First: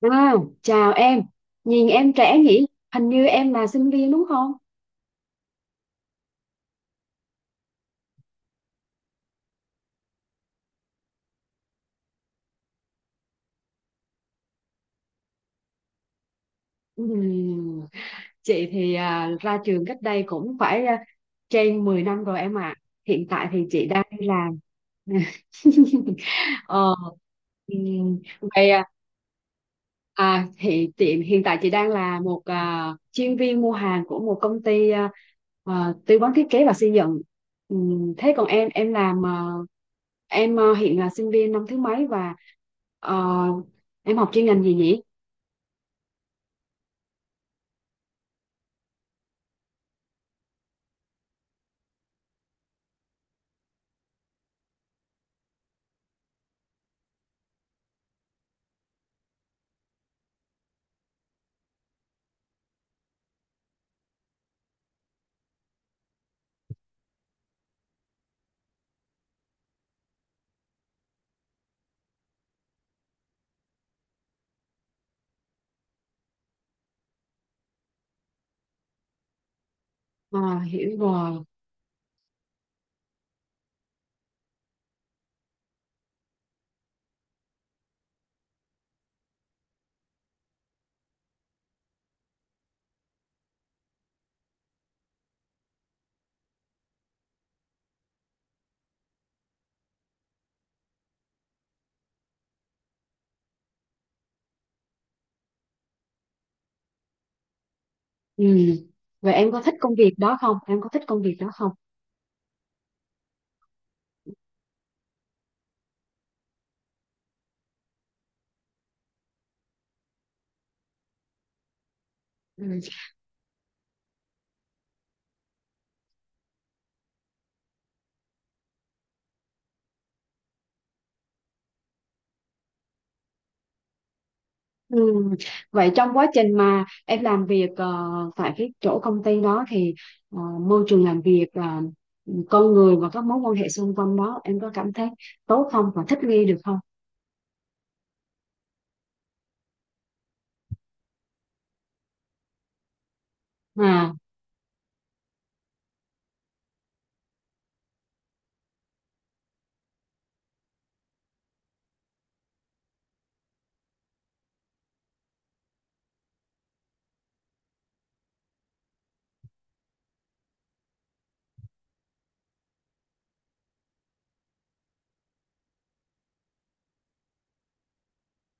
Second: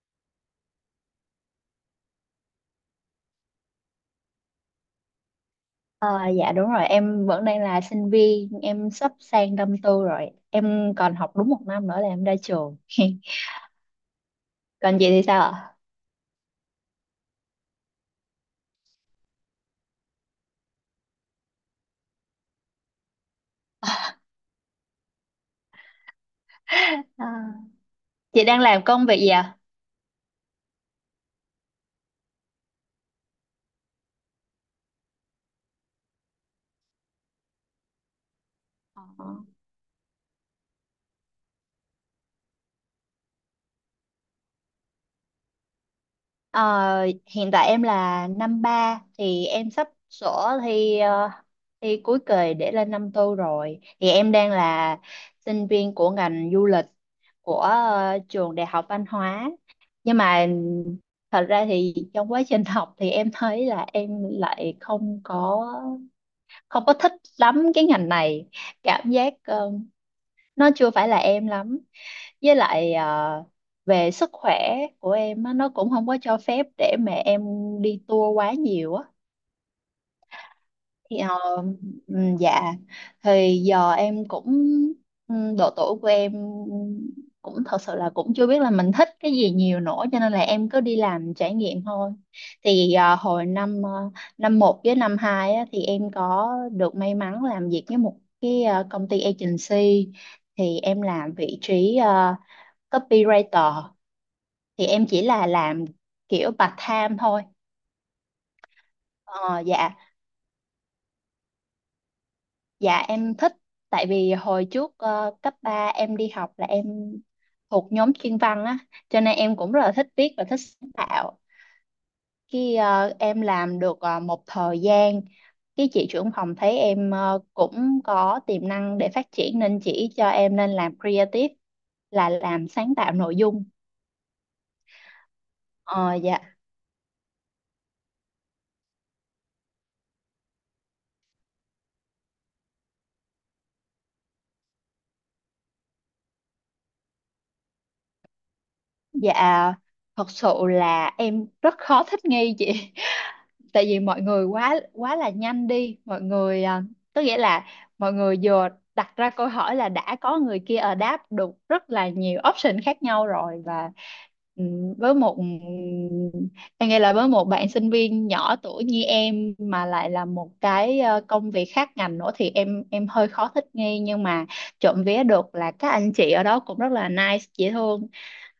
Wow, chào em. Nhìn em trẻ nhỉ? Hình như em là sinh viên đúng không? Ờ, dạ đúng rồi, em vẫn đang là sinh viên, em sắp sang năm tư rồi. Em còn học đúng một năm nữa là em ra trường. Còn chị thì sao ạ? Ừm, Chị thì ra trường cách đây cũng phải trên 10 năm rồi em ạ. Hiện tại thì chị đang đi làm. Ờ, Ờ, ừm, chị đang vậy làm công việc gì ạ? À thì tiệm hiện tại chị đang là một chuyên viên mua hàng của một công ty tư vấn thiết kế và xây dựng. Thế còn em Ờ. làm hiện là sinh viên năm thứ mấy và ờ, em học chuyên ngành gì nhỉ? Ờ, hiện tại em là năm ba thì em sắp sổ thi thi cuối kỳ để lên năm tư rồi. Thì em đang là sinh viên của ngành du lịch của trường Đại học Văn hóa, nhưng mà thật ra thì trong quá trình học thì em thấy là em lại không có thích lắm cái ngành này. Cảm giác nó chưa phải là em lắm, với lại về sức khỏe của em á, nó cũng không có cho phép để mà em đi tour quá nhiều á À, hiểu thì, rồi. Dạ, thì giờ em cũng, độ tuổi của em cũng thật sự là cũng chưa biết là mình thích cái gì nhiều nữa, cho nên là em cứ đi làm trải nghiệm thôi. Thì hồi năm năm một với năm hai á, thì em có được may mắn làm việc với một cái công ty agency. Thì em làm vị trí copywriter, thì em chỉ là làm kiểu part time thôi. Ừm. Vậy em Ờ, có thích công dạ. việc đó không? Dạ em thích, tại vì hồi trước cấp 3 em đi học là em thuộc nhóm chuyên văn á, cho nên em cũng rất là thích viết và thích sáng tạo. Ừ. Khi em làm được một thời gian, cái chị trưởng phòng thấy em cũng có tiềm năng để phát triển nên chỉ cho em nên làm creative, là làm sáng tạo nội dung. Ừ. Vậy Ờ, trong quá dạ. trình mà em làm việc tại cái chỗ công ty đó thì ờ, môi trường làm việc là con người và các mối quan hệ xung quanh đó em có cảm thấy tốt không và thích nghi được không? Dạ, thật sự là em rất khó thích nghi chị. Tại vì À, mọi người quá quá là nhanh đi mọi người à, tức nghĩa là mọi người vừa đặt ra câu hỏi là đã có người kia ở đáp được rất là nhiều option khác nhau rồi. Và với một em nghĩ là với một bạn sinh viên nhỏ tuổi như em mà lại là một cái công việc khác ngành nữa thì em hơi khó thích nghi. Nhưng mà trộm vía được là các anh chị ở đó cũng rất là nice, dễ thương,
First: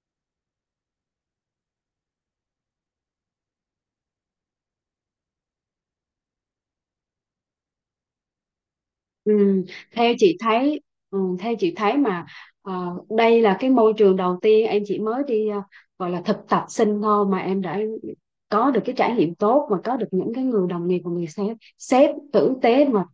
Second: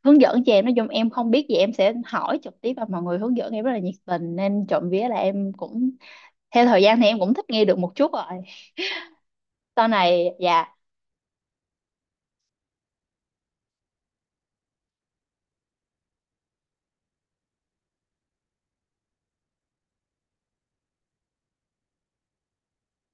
hướng dẫn cho em. Nói chung em không biết gì em sẽ hỏi trực tiếp và mọi người hướng dẫn em rất là nhiệt tình, nên trộm vía là em cũng theo thời gian thì em cũng thích nghi được một chút rồi ừ. sau Theo này. chị Dạ. thấy, theo chị thấy mà ờ, đây là cái môi trường đầu tiên em chỉ mới đi gọi là thực tập sinh thôi mà em đã có được cái trải nghiệm tốt và có được những cái người đồng nghiệp và người sếp sếp tử tế, và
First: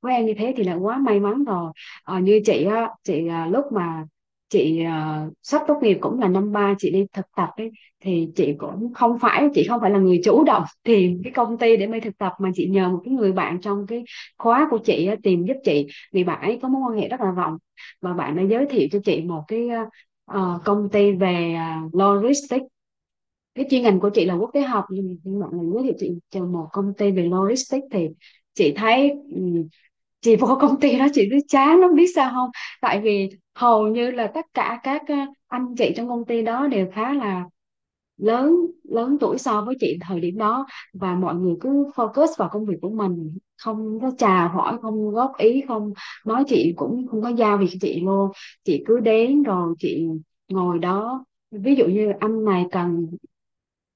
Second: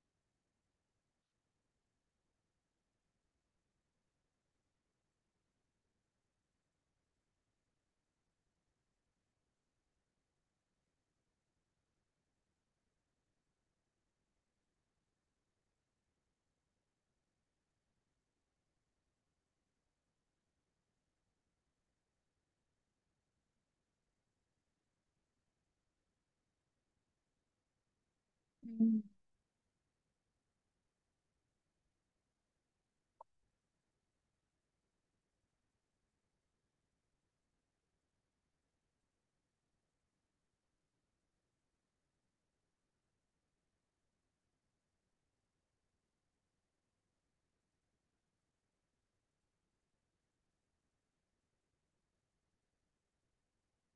với em như thế thì là quá may mắn rồi. Ờ, như chị á, lúc mà sắp tốt nghiệp cũng là năm ba chị đi thực tập ấy, thì chị cũng không phải, là người chủ động tìm cái công ty để mới thực tập, mà chị nhờ một cái người bạn trong cái khóa của chị á, tìm giúp chị, vì bạn ấy có mối quan hệ rất là rộng, và bạn đã giới thiệu cho chị một cái công ty về logistics. Cái chuyên ngành của chị là quốc tế học nhưng mà bạn này giới thiệu chị cho một công ty về logistics, thì chị Ừ. thấy ừm, chị vô công ty đó chị cứ chán lắm, biết sao không? Tại vì hầu như là tất cả các anh chị trong công ty đó đều khá là lớn, lớn tuổi so với chị thời điểm đó, và mọi người cứ focus vào công việc của mình, không có chào hỏi, không góp ý, không nói, chị cũng không có giao việc cho chị luôn. Chị cứ đến rồi chị ngồi đó, ví dụ như anh này cần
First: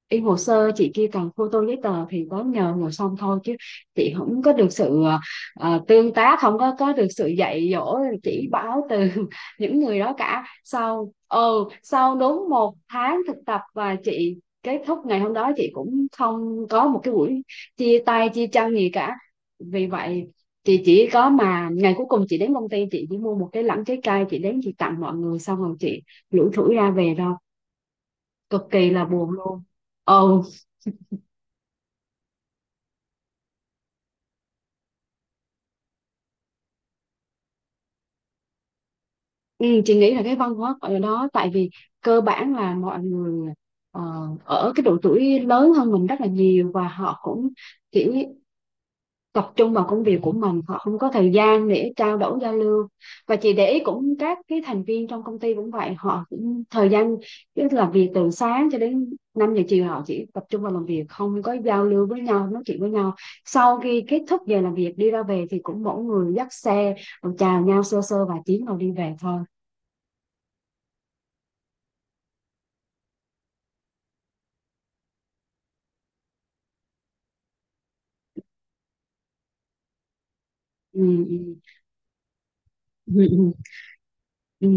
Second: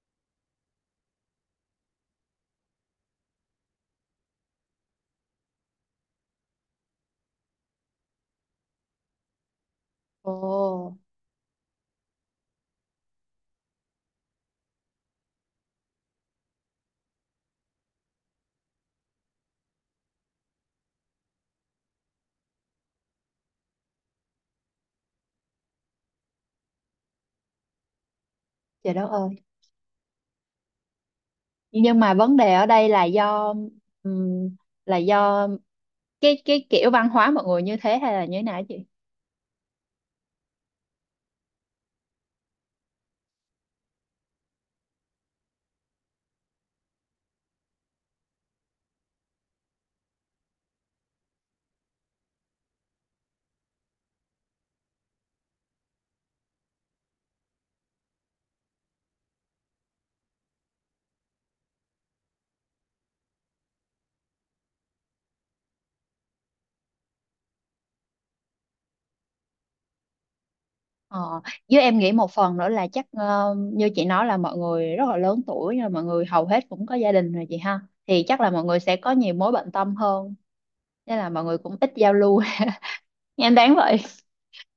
in hồ sơ, chị kia cần photo giấy tờ thì có nhờ, ngồi xong thôi, chứ chị không có được sự tương tác, không có được sự dạy dỗ chỉ bảo từ những người đó Ồ. cả. Sau sau đúng 1 tháng thực tập, và chị kết thúc ngày hôm đó, chị cũng không có một cái buổi chia tay chia chân gì cả. Vì vậy, chị chỉ có mà ngày cuối cùng chị đến công ty, chị chỉ mua một cái lẵng trái cây, chị đến chị tặng mọi người xong rồi chị lủi thủi ra về thôi. Cực kỳ Trời là đất buồn ơi. luôn. Ừ. Nhưng mà vấn đề ở đây là do, ừm, là do cái kiểu văn hóa mọi người như thế hay là như thế nào á chị? Ừ, chị nghĩ là cái văn hóa ở đó, tại vì cơ bản là mọi người ờ, ở cái độ tuổi lớn hơn mình rất là nhiều, và họ cũng chỉ tập trung vào công việc của mình, họ không có thời gian để trao đổi giao lưu. Và chị để ý cũng các cái thành viên trong công ty cũng vậy, họ cũng thời gian, tức là việc từ sáng cho đến 5 giờ chiều họ chỉ tập trung vào làm việc, không có giao lưu với nhau nói chuyện với nhau. Sau khi kết thúc giờ làm việc đi ra về thì cũng mỗi người dắt xe rồi chào nhau sơ sơ vài tiếng rồi đi về thôi. Ờ, với em nghĩ một phần nữa là chắc như chị nói là mọi người rất là lớn tuổi rồi, mọi người hầu hết cũng có gia đình rồi chị ha, thì chắc là mọi người sẽ có nhiều mối bận tâm hơn, Ừ. nên là Ừ. mọi người cũng ít giao lưu. Ừ, ừ, Em đáng vậy. ừ.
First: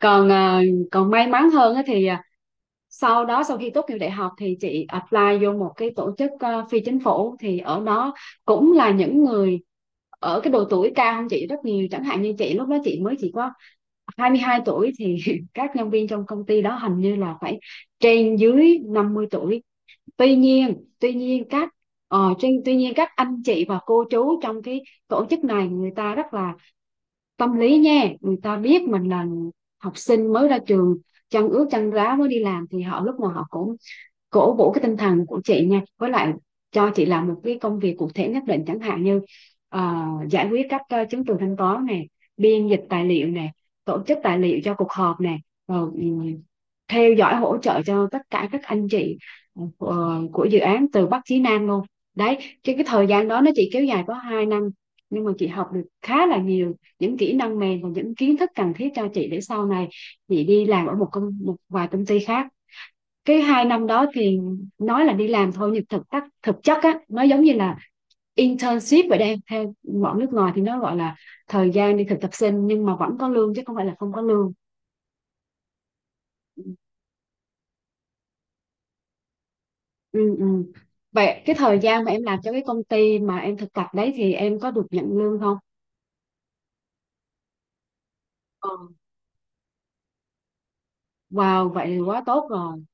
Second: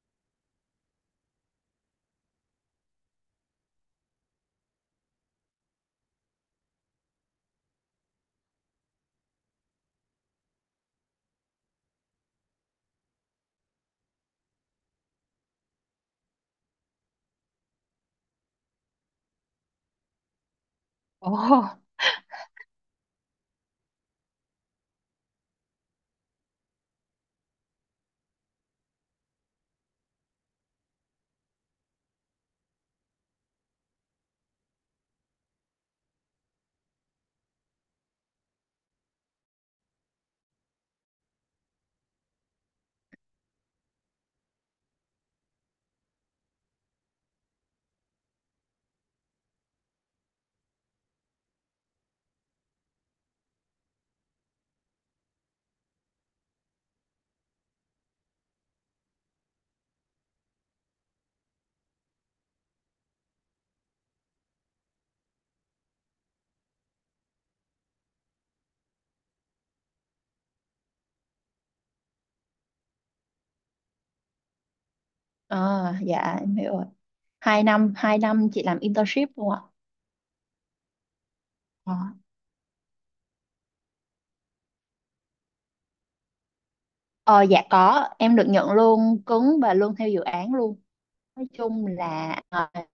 Còn còn may mắn hơn á thì sau đó, sau khi tốt nghiệp đại học thì chị apply vô một cái tổ chức phi chính phủ, thì ở đó cũng là những người ở cái độ tuổi cao hơn chị rất nhiều. Chẳng hạn như chị lúc đó chị mới chỉ có 22 tuổi thì các nhân viên trong công ty đó hình như là phải trên dưới 50 tuổi. Tuy nhiên, Ồ. Tuy nhiên các anh chị và cô chú trong cái tổ chức này người ta rất là tâm lý nha. Người ta biết mình là học sinh mới ra trường, chân ướt chân ráo mới đi làm, thì họ lúc nào họ cũng cổ vũ cái tinh thần của chị nha. Với lại, cho chị làm một cái công việc cụ thể nhất định, chẳng hạn như ờ, giải quyết các chứng từ thanh toán này, biên dịch tài liệu này, tổ chức tài liệu cho cuộc họp này, rồi theo dõi hỗ trợ cho tất cả các anh chị của dự án từ Bắc chí Nam luôn. Đấy, cái thời gian đó nó chỉ kéo dài có 2 năm, nhưng mà chị học được khá là nhiều những kỹ năng mềm và những kiến thức cần thiết cho chị, để sau này chị đi làm ở một công, một vài công ty khác. Cái 2 năm đó thì nói là đi làm thôi, nhưng thực chất á nó giống như là internship vậy. Đây theo bọn nước ngoài thì nó gọi là thời gian đi thực tập sinh, nhưng mà vẫn có lương chứ không phải là không có lương. Ờ, dạ em hiểu rồi. Hai năm chị làm internship luôn ạ. Ừ, ừ. Vậy cái thời Ờ, gian mà em làm cho cái công ty mà em thực tập đấy thì em có được nhận lương không? Ờ, dạ có, em được nhận Ừ. lương cứng và lương theo dự án luôn. Nói Wow, chung vậy thì quá là tốt rồi.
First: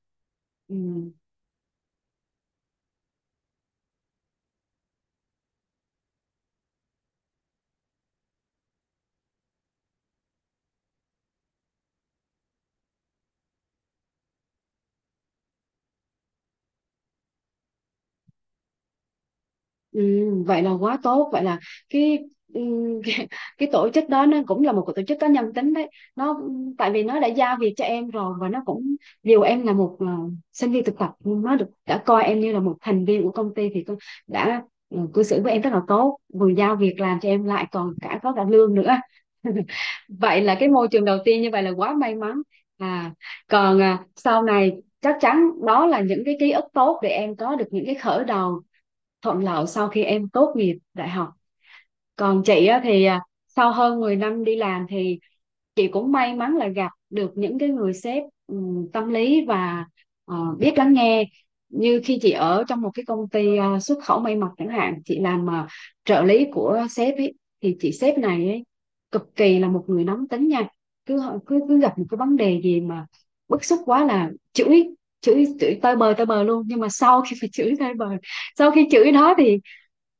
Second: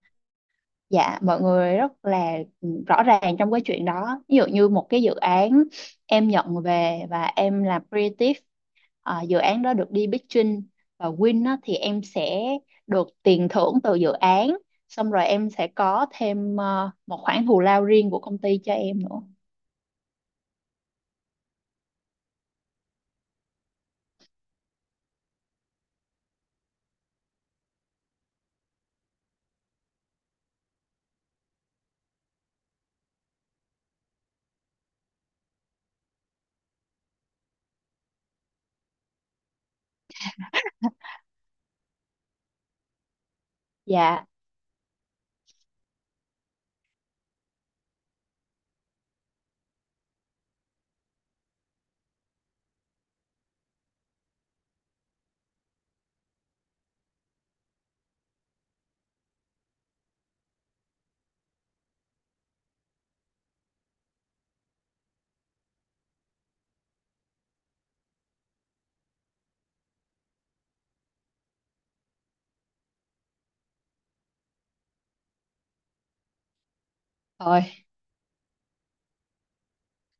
Ừ. dạ mọi người rất là ừ, rõ ràng trong cái chuyện đó. Ví dụ như một cái dự án em nhận về và em làm creative, à, dự án đó được đi pitching và win á, thì em sẽ được tiền thưởng từ dự án, xong rồi em sẽ có thêm một khoản thù lao riêng của công ty cho em nữa. Ừ, vậy là quá tốt. Vậy là cái, ừ, cái, cái tổ chức đó nó cũng là một cái tổ chức có nhân tính đấy. Nó, tại vì nó đã giao việc cho em rồi, và nó cũng, dù em là một sinh viên thực tập, nhưng nó được đã coi em như là một thành viên của công ty, thì tôi đã, cư xử với em rất là tốt, vừa giao việc làm cho em lại còn có cả lương nữa. Vậy là cái môi trường đầu tiên như vậy là quá may mắn. À, còn Dạ, sau này chắc chắn đó là những cái ký ức tốt để em có được những cái khởi đầu thuận lợi sau khi em tốt nghiệp đại học. Còn chị á, thì sau hơn 10 năm đi làm thì chị cũng may mắn là gặp được những cái người sếp tâm lý và biết lắng nghe. Như khi chị ở trong một cái công ty xuất khẩu may mặc chẳng hạn, chị làm trợ lý của sếp ấy, thì chị sếp này ấy, cực kỳ là một người nóng tính nha. Cứ ờ, cứ cứ gặp một cái vấn đề gì mà bức xúc quá là chửi, chửi tơi bời, tơi bời luôn. Nhưng mà sau khi phải rồi. chửi tơi bời, sau khi chửi đó thì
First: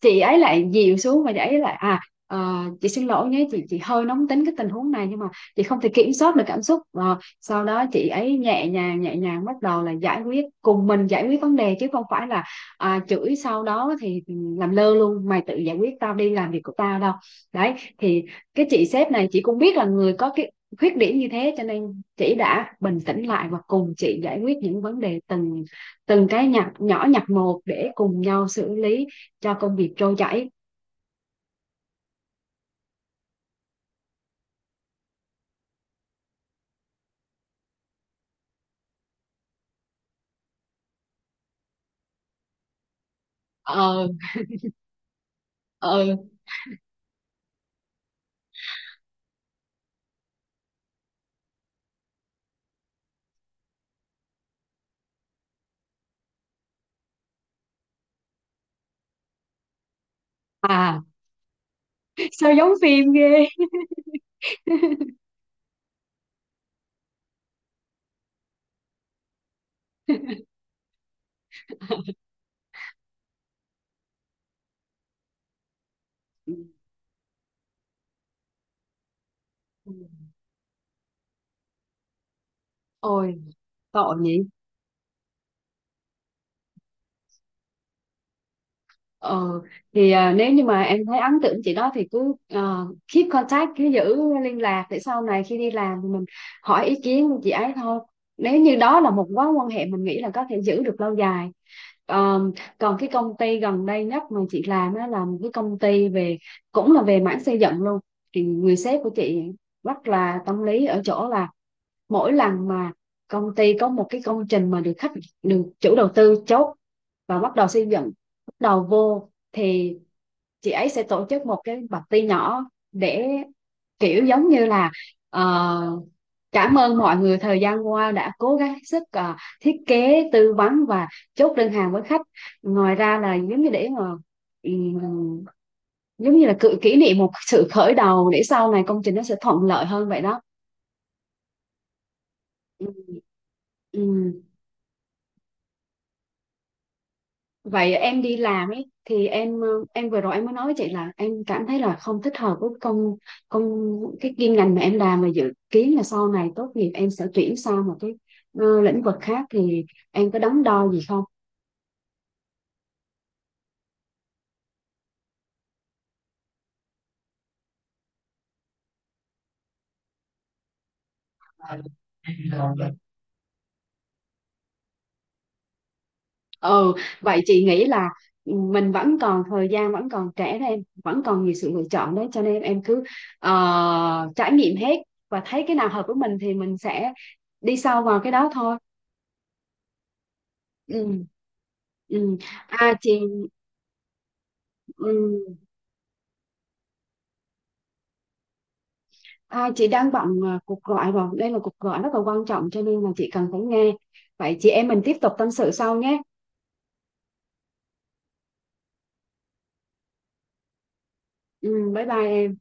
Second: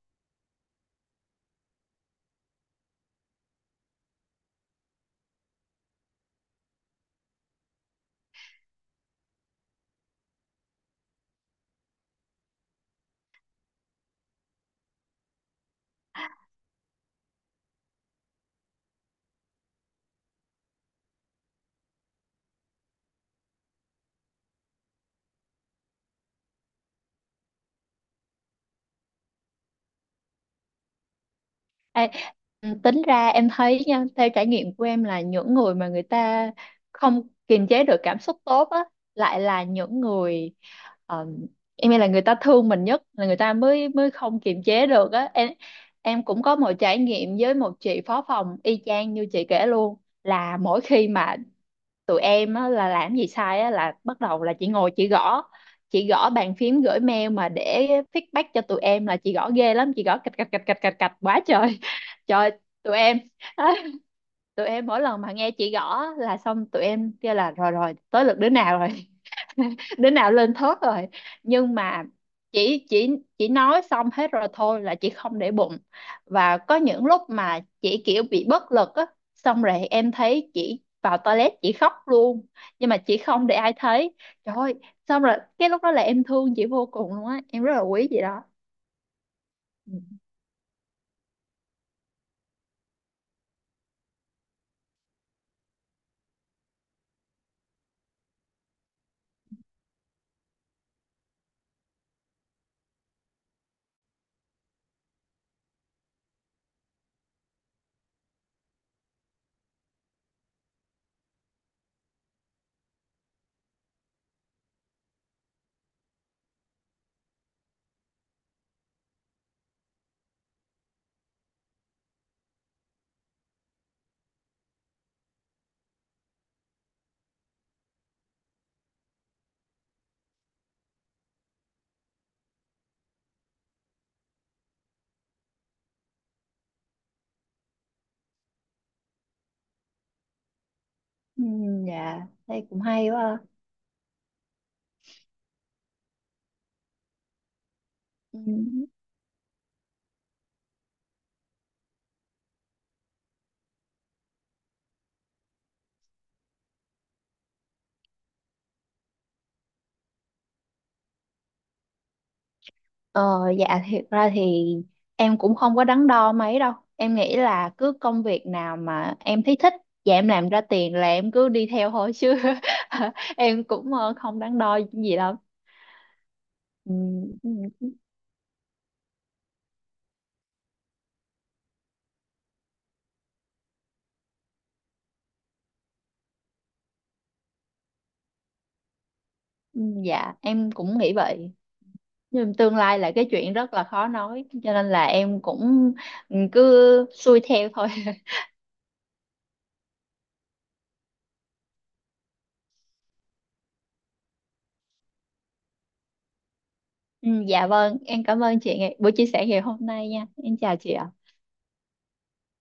chị ấy lại dịu xuống, và chị ấy lại chị xin lỗi nhé, chị hơi nóng tính cái tình huống này nhưng mà chị không thể kiểm soát được cảm xúc. Ờ, sau đó chị ấy nhẹ nhàng, nhẹ nhàng bắt đầu là giải quyết cùng mình, giải quyết vấn đề, chứ không phải là chửi sau đó thì làm lơ luôn, mày tự giải quyết, tao đi làm việc của tao đâu. Đấy thì cái chị sếp này chị cũng biết là người có cái khuyết điểm như thế, cho nên chị đã bình tĩnh lại và cùng chị giải quyết những vấn đề từng từng cái nhặt nhỏ, nhặt một để cùng nhau xử lý cho công việc trôi chảy. Ê, ừ, tính ra em thấy nha, theo trải nghiệm của em là những người mà người ta không kiềm chế được cảm xúc tốt á, lại là những người, ờ, em nghĩ là người ta thương mình nhất là người ta mới Ờ. mới không kiềm chế được á em. Ờ. Em cũng có một trải nghiệm với một chị phó phòng y chang như chị kể luôn. Là mỗi khi mà tụi em á, là làm gì sai á, là bắt đầu là chị ngồi chị gõ, chị gõ bàn phím gửi mail mà để feedback cho tụi em là chị gõ ghê lắm, chị gõ cạch cạch cạch cạch cạch À, cạch quá trời. Trời sao ơi, giống tụi phim em. ghê. Tụi em mỗi lần mà nghe chị gõ là xong tụi em kêu là rồi rồi, tới lượt đứa nào rồi. Đứa nào lên thớt rồi. Nhưng mà chỉ chỉ chỉ nói xong hết rồi thôi là chị không để bụng. Và có những lúc mà chị kiểu bị bất lực á, xong rồi Ừ. em thấy chị vào toilet chị khóc luôn, nhưng mà chị Ôi, không để ai tội thấy. nhỉ. Trời ơi. Xong rồi cái lúc đó là em thương chị vô cùng luôn á, em rất là quý chị đó. Ờ, Ừ. thì nếu như mà em thấy ấn tượng chị đó thì cứ keep contact, cứ giữ liên lạc, để sau này khi đi làm thì mình hỏi ý kiến của chị ấy thôi, nếu như đó là một mối quan hệ mình nghĩ là có thể giữ được lâu dài. Ờ, còn cái công ty gần đây nhất mà chị làm đó là một cái công ty về, cũng là về mảng xây dựng luôn, thì người sếp của chị rất là tâm lý ở chỗ là mỗi lần mà công ty có một cái công trình mà được khách, được chủ đầu tư chốt và bắt đầu xây dựng, bắt đầu vô thì chị ấy sẽ tổ chức một cái party nhỏ, để kiểu giống như là ờ, cảm ơn mọi người thời gian qua đã cố gắng hết sức thiết kế tư vấn và chốt đơn hàng với khách. Ngoài ra là giống như để mà ừm, giống như là cự kỷ niệm một sự khởi đầu để sau này công trình nó sẽ thuận lợi hơn vậy đó. Ừ, dạ, đây cũng Ừm. hay quá ha. Ừ. Vậy em đi Ừ. làm ấy thì em, em vừa rồi em mới nói với chị là em cảm thấy là không thích hợp với công công cái chuyên ngành mà em làm, và dự kiến là sau này tốt nghiệp em sẽ chuyển sang một cái lĩnh vực khác, thì em có đắn đo gì không? Ờ, dạ thiệt ra thì em cũng không có đắn đo mấy đâu. Em nghĩ là cứ công việc nào mà em thấy thích và em làm ra tiền là em cứ đi theo thôi chứ, em cũng không đắn đo gì đâu. Ừ, Ừ, vậy ừ, chị nghĩ là mình vẫn còn thời gian, vẫn còn trẻ đó em, vẫn còn nhiều sự lựa chọn đấy, cho nên em cứ trải nghiệm hết và thấy cái nào hợp với mình thì mình sẽ đi sâu vào cái đó thôi. ừ, dạ em cũng nghĩ Ừ. vậy. Ừ. Nhưng tương À lai chị là cái chuyện rất là khó nói, cho nên là em ừ. cũng, ừ, cứ xuôi theo thôi. À, chị đang bận cuộc gọi rồi. Đây là cuộc gọi rất là quan trọng cho nên là chị cần phải nghe. Vậy chị em mình tiếp tục tâm sự sau nhé. Ừ, dạ vâng, em cảm ơn chị ngày- buổi chia sẻ ngày hôm nay nha. Em chào chị ạ. Ừ, bye bye em.